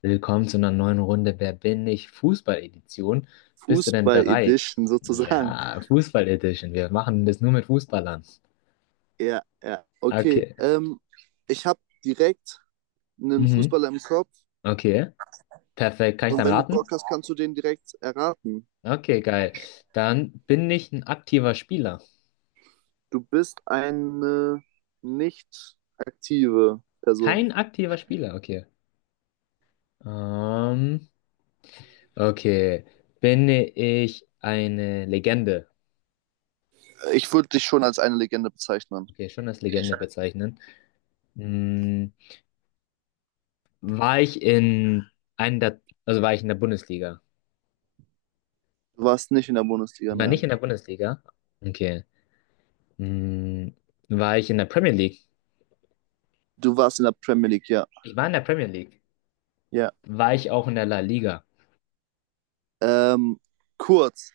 Willkommen zu einer neuen Runde Wer bin ich? Fußball-Edition. Bist du denn bereit? Fußball-Edition sozusagen. Ja, Fußball-Edition. Wir machen das nur mit Fußballern. Ja. Okay, Okay. Ich habe direkt einen Mhm. Fußballer im Kopf Okay. Perfekt. Kann ich und dann wenn du Bock raten? hast, kannst du den direkt erraten. Okay, geil. Dann bin ich ein aktiver Spieler. Du bist eine nicht aktive Person. Kein aktiver Spieler. Okay. Ähm, okay. Bin ich eine Legende? Ich würde dich schon als eine Legende bezeichnen. Okay, schon als Legende bezeichnen. Hm, war ich in einem der, also war ich in der Bundesliga? Du warst nicht in der Bundesliga, Ich war nicht nein. in der Bundesliga. Okay. Hm, war ich in der Premier League? Du warst in der Premier League, ja. Ich war in der Premier League. Ja. War ich auch in der La Liga? Ähm, Kurz.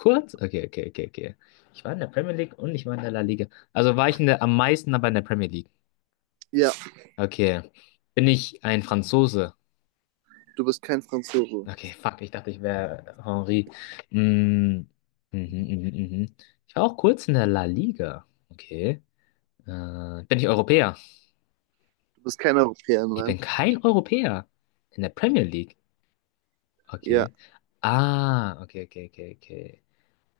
Kurz? Okay, okay, okay, okay. Ich war in der Premier League und ich war in der La Liga. Also war ich in der, Am meisten aber in der Premier League. Ja, Okay. Bin ich ein Franzose? du bist kein Franzose. Okay, fuck, ich dachte, ich wäre Henri. Hm, Mhm, mhm, mhm. mhm. Ich war auch kurz in der La Liga. Okay. Bin ich Europäer? Du bist kein Europäer, Ich nein. bin kein Europäer in der Premier League. Ja. Okay. Ah, okay, okay, okay, okay.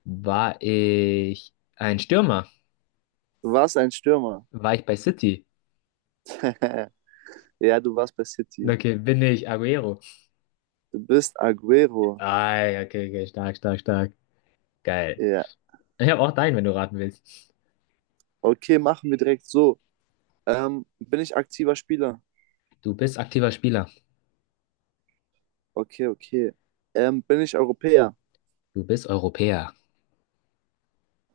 War ich ein Stürmer? Du warst ein Stürmer. War ich bei City? Ja, du warst bei City. Okay, bin ich Aguero. Du bist Agüero. Ah, ja, okay, okay, stark, stark, stark. Geil. Ja. Ich habe auch deinen, wenn du raten willst. Okay, machen wir direkt so. Bin ich aktiver Spieler? Du bist aktiver Spieler. Okay, okay. Bin ich Europäer? Du bist Europäer.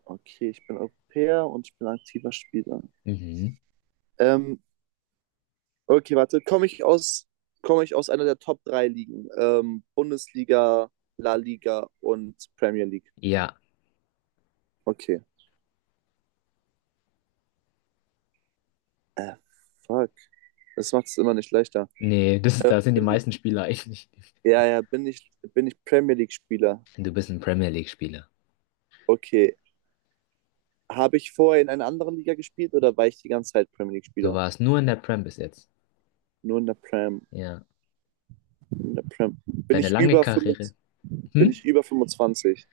Okay, ich bin Europäer und ich bin aktiver Spieler. Mhm. Ähm, okay, warte. Komme ich aus einer der Top 3 Ligen? Bundesliga, La Liga und Premier League. Ja. Okay. Äh, Fuck. Das macht es immer nicht leichter. Nee, das, Äh, da sind die bin ich, meisten Spieler eigentlich. Bin ich Premier League-Spieler? Du bist ein Premier League-Spieler. Okay. Habe ich vorher in einer anderen Liga gespielt oder war ich die ganze Zeit Premier Du League-Spieler? warst nur in der Prem bis jetzt. Nur in der Prem. Ja. In der Prem. Bin, Deine ich lange über Karriere. 25, Bin Hm? ich über 25?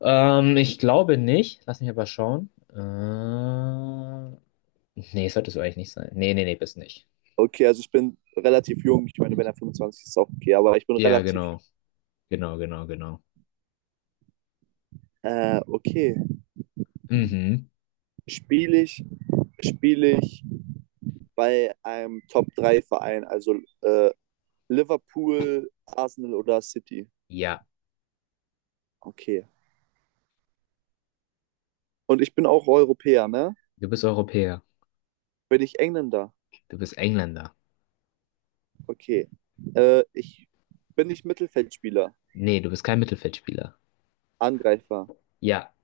Ich glaube nicht. Lass mich aber schauen. Nee, sollte so eigentlich nicht sein. Nee, nee, nee, bist nicht. Okay, also ich bin relativ jung. Ich meine, wenn er 25 ist, ist auch okay, aber ich bin Ja, relativ genau. jung. Genau, genau, genau. Okay, Mhm. spiele ich, spiele ich bei einem top drei verein, also äh, Liverpool, Arsenal oder City. Ja. Okay. Und ich bin auch Europäer, ne? Du bist Europäer. Bin ich Engländer? Du bist Engländer. Okay. Ich Bin ich Mittelfeldspieler? Nee, du bist kein Mittelfeldspieler. Angreifer. Ja.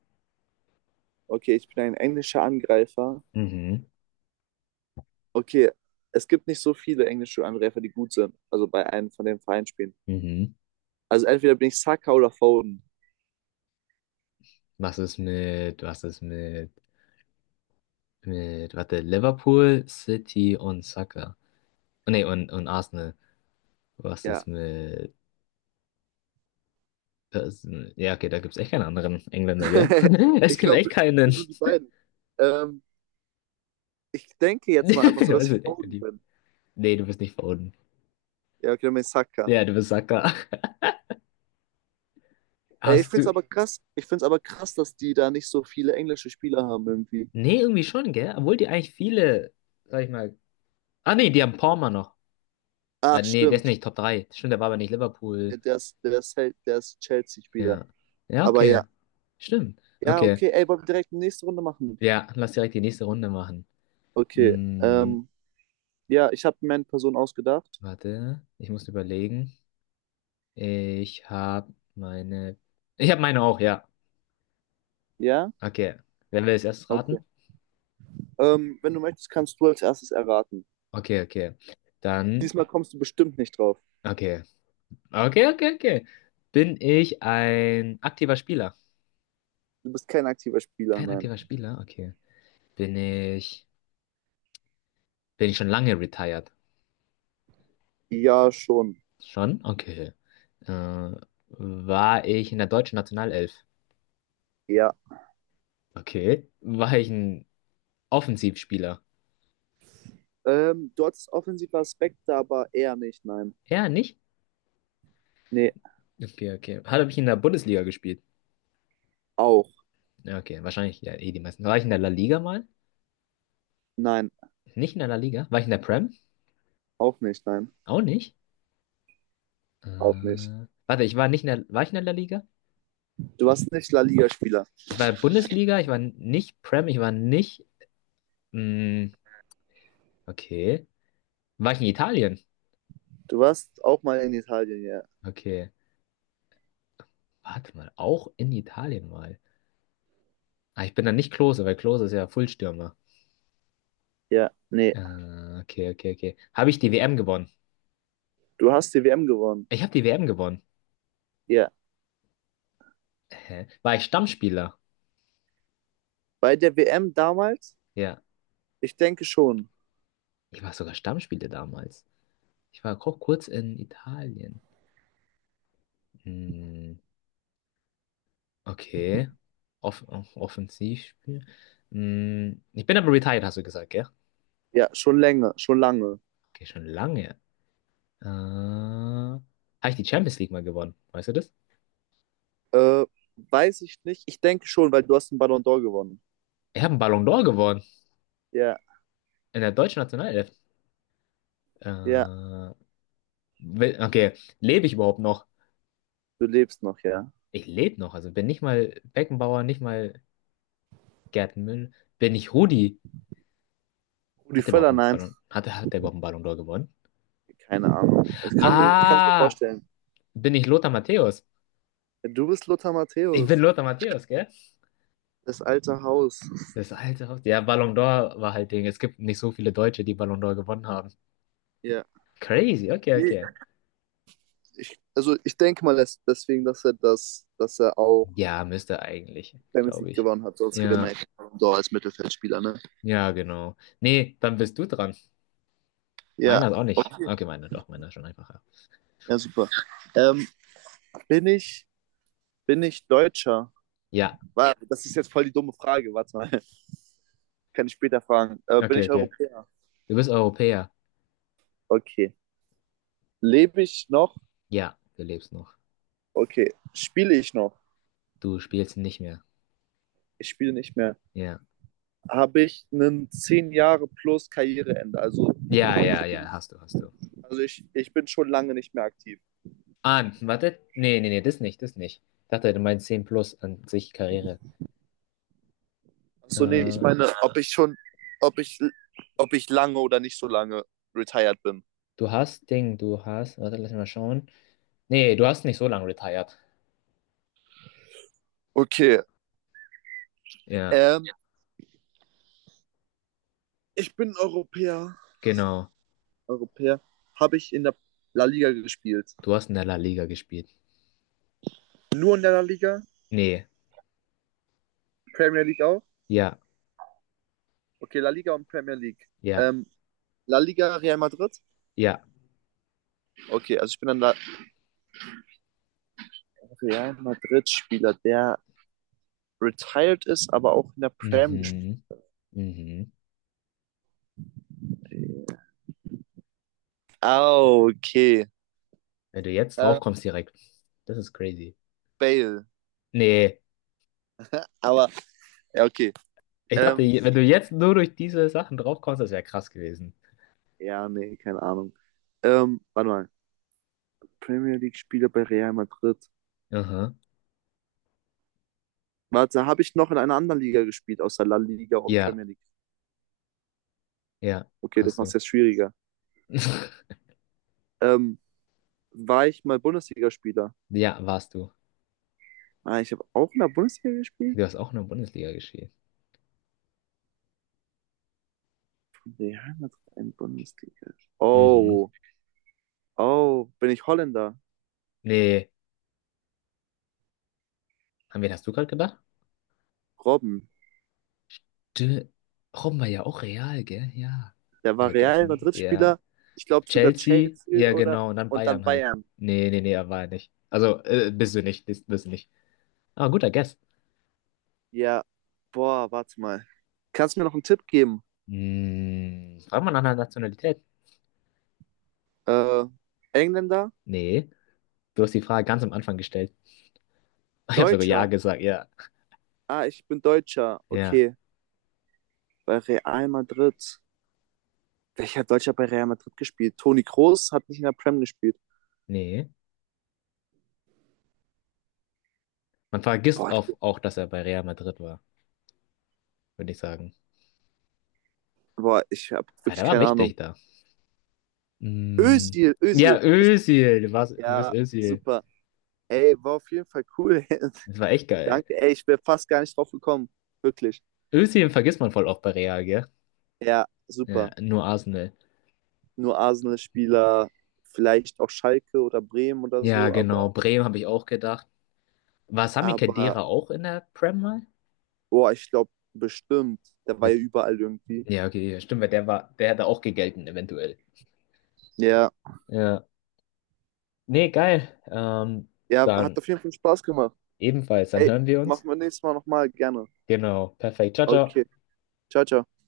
Okay, ich bin ein englischer Angreifer. Mhm. Okay, es gibt nicht so viele englische Angreifer, die gut sind. Also bei einem von den Vereinen spielen. Mhm. Also entweder bin ich Saka oder Foden. Was ist mit, warte, Liverpool, City und Saka. Nee, und Arsenal. Was ist Ja. mit, das, ja, okay, da gibt's echt keinen anderen Engländer, gell? Es Ich gibt glaube, echt das keinen. sind nur die beiden. Ähm, Ich denke jetzt mal einfach so, dass Also, ich nee, Foden bin. nee, du bist nicht verunten. Ja, okay, dann bin ich Saka. Ja, du bist Sacker. Ey, ich Hast find's du. aber krass. Ich find's aber krass, dass die da nicht so viele englische Spieler haben irgendwie. Nee, irgendwie schon, gell? Obwohl die eigentlich viele, sag ich mal. Ah, nee, die haben Palmer noch. Ah, Ach, nee, der ist stimmt. nicht Top 3. Stimmt, der war aber nicht Ja, Liverpool. Der ist Chelsea-Spieler. Ja. Ja, Aber okay. ja. Stimmt. Ja, Okay. okay. Ey, wollen wir direkt die nächste Runde machen? Ja, lass direkt die nächste Runde machen. Okay. Hm, Ja, ich habe mir eine Person ausgedacht. warte. Ich muss überlegen. Ich habe meine. Ich habe meine auch, ja. Ja? Okay. Wer will es erst Okay. raten? Wenn du möchtest, kannst du als erstes erraten. Okay, okay. Dann. Diesmal kommst du bestimmt nicht drauf. Okay. Okay, okay, okay. Bin ich ein aktiver Spieler? Du bist kein aktiver Spieler, Kein nein. aktiver Spieler? Okay. Bin ich, bin ich schon lange retired? Ja, schon. Schon? Okay. Äh, war ich in der deutschen Nationalelf? Ja. Okay. War ich ein Offensivspieler? Du hattest offensive Aspekte, aber eher nicht, nein. Ja, nicht? Nee, Okay, okay. Habe ich in der Bundesliga gespielt? auch. Ja, okay, wahrscheinlich ja, eh die meisten. War ich in der La Liga mal? Nein, Nicht in der La Liga? War ich in der Prem? auch nicht, nein. Auch nicht. Äh, Auch nicht. warte, ich war nicht in der, war ich in der La Liga? Du warst nicht La Liga-Spieler. Ich war in der Bundesliga, ich war nicht Prem, ich war nicht Mm, okay. War ich in Italien? Du warst auch mal in Italien, ja. Okay. Warte mal, auch in Italien mal. Ah, ich bin dann nicht Klose, weil Klose ist ja Fullstürmer. Ja, nee. Äh, okay, okay, okay. Habe ich die WM gewonnen? Du hast die WM gewonnen. Ich habe die WM gewonnen. Ja. Hä? War ich Stammspieler? Bei der WM damals? Ja. Ich denke schon. Ich war sogar Stammspieler damals. Kurz in Italien. Mm, okay. Offensivspiel. Mm, ich bin aber retired, hast du gesagt, gell? Ja, schon länger, schon lange. Okay, schon lange. Habe ich die Champions League mal gewonnen? Weißt du das? Äh, Weiß ich nicht. Ich denke schon, weil du hast den Ballon d'Or gewonnen. Ich habe einen Ballon d'Or gewonnen Ja, in der deutschen Nationalelf. ja, Äh, okay, lebe ich überhaupt noch? du lebst noch, ja. Ich lebe noch, also bin nicht mal Beckenbauer, nicht mal Gerd Müller, bin ich Rudi. Rudi Hat der überhaupt Völler, einen nein. Ballon, hat, hat der überhaupt einen Ballon d'Or gewonnen? Keine Ahnung. Ich kann es mir Ah, vorstellen. bin ich Lothar Matthäus? Du bist Lothar Ich bin Matthäus, Lothar Matthäus, gell? das alte Haus. Das alte Haus. Ja, Ballon d'Or war halt Ding. Es gibt nicht so viele Deutsche, die Ballon d'Or gewonnen haben. Ja. Crazy, okay, okay. Also ich denke mal, deswegen dass er das, dass er auch Ja, müsste eigentlich, Champions glaube League ich. gewonnen hat, sonst gewinnt man Ja, ja keinen Ballon d'Or als Mittelfeldspieler, ne? ja, genau. Nee, dann bist du dran. Ja. Meiner ist auch nicht. Okay. Okay, meiner doch, meiner ist schon einfacher. Ja, super. Ähm, bin ich, Bin ich Deutscher? Ja, Warte, das ist jetzt voll die dumme Frage, warte mal. Kann ich später fragen. Bin okay, ich okay. Europäer? Du bist Europäer. Okay. Lebe ich noch? Ja, du lebst noch. Okay. Spiele ich noch? Du spielst nicht mehr. Ich spiele nicht mehr. Ja. Habe ich einen 10 Jahre plus Karriereende? Also, Ja, ja, ja, hast du, hast du. Ich bin schon lange nicht mehr aktiv. Ah, warte. Nee, nee, nee, das nicht, das nicht. Ich dachte, du meinst 10 plus an sich Karriere. Achso, nee, ich Äh, meine, ob ich schon, ob ich, ob ich lange oder nicht so lange retired bin. du hast Ding, du hast. Warte, lass mich mal schauen. Nee, du hast nicht so lange retired. Okay. Ja, Ähm, Ich bin Europäer. genau. Europäer. Habe ich in der La Liga gespielt? Du hast in der La Liga gespielt. Nur in der La Liga? Nee. Premier League auch? Ja, Okay, La Liga und Premier League. ja, Ähm, La Liga, Real Madrid? ja. Okay, also ich bin ein Real Madrid-Spieler, der retired ist, aber auch in der Prem gespielt Mhm, mhm. hat. Ah, okay. Wenn du jetzt drauf Äh, kommst direkt. Das ist crazy. Bale. Nee, Aber, ja, okay. ich dachte, Ähm, wenn du jetzt nur durch diese Sachen draufkommst, das wäre krass gewesen. ja, nee, keine Ahnung. Warte mal. Premier League-Spieler bei Real Madrid. Aha. Warte, habe ich noch in einer anderen Liga gespielt, außer La Liga und Ja, Premier League? ja, Okay, das hast macht du. es jetzt schwieriger. Ähm, War ich mal Bundesligaspieler? Ja, warst du. Ah, ich habe auch in der Bundesliga gespielt? Du hast auch in der Bundesliga gespielt. Real Madrid in Bundesliga. Mhm. Oh, oh, bin ich Holländer? Nee, an wen hast du gerade gedacht? Robben. De Robben war ja auch Real, gell? Ja. Der Hab war Real vergessen. Ja. Madrid-Spieler, ich glaube sogar Chelsea? Chelsea Ja, oder genau. Und dann und dann Bayern halt. Bayern. Nee, nee, nee, er war ja nicht. Also, bist du nicht. Bist du nicht. Aber guter Guess. Ja, boah, warte mal. Kannst du mir noch einen Tipp geben? Hm, fragt man nach einer Nationalität? Äh, Engländer? Nee. Du hast die Frage ganz am Anfang gestellt. Ich habe sogar ja Deutscher? gesagt, ja. Ah, ich bin Deutscher. Ja, Okay, bei Real Madrid. Welcher Deutscher hat bei Real Madrid gespielt? Toni Kroos hat nicht in der Prem gespielt. nee. Boah, ich- Auch, dass er bei Real Madrid war, würde ich sagen. Boah, ich habe Ah, wirklich der war keine Ahnung. wichtig da. Mm. Ja, Özil. Es, Özil, du bist ja, Özil. super. Ey, war auf jeden Fall cool. Das war echt geil. Danke. Ey, ich wäre fast gar nicht drauf gekommen. Wirklich. Özil vergisst man voll oft bei Real, gell? Ja, Ja, super. nur Arsenal. Nur Arsenal-Spieler, vielleicht auch Schalke oder Bremen oder Ja, so, genau. Bremen habe ich auch gedacht. War Sami aber Khedira auch in der Prem mal? boah, ich glaube bestimmt, der war ja Mit- überall irgendwie. Ja, okay, ja, stimmt, der hätte auch gegelten, eventuell. Ja, Ja. Nee, geil. Ja, hat Dann auf jeden Fall Spaß gemacht. ebenfalls, dann Ey, hören wir uns. machen wir nächstes Mal nochmal, gerne. Genau, perfekt. Ciao, ciao. Okay, ciao, ciao.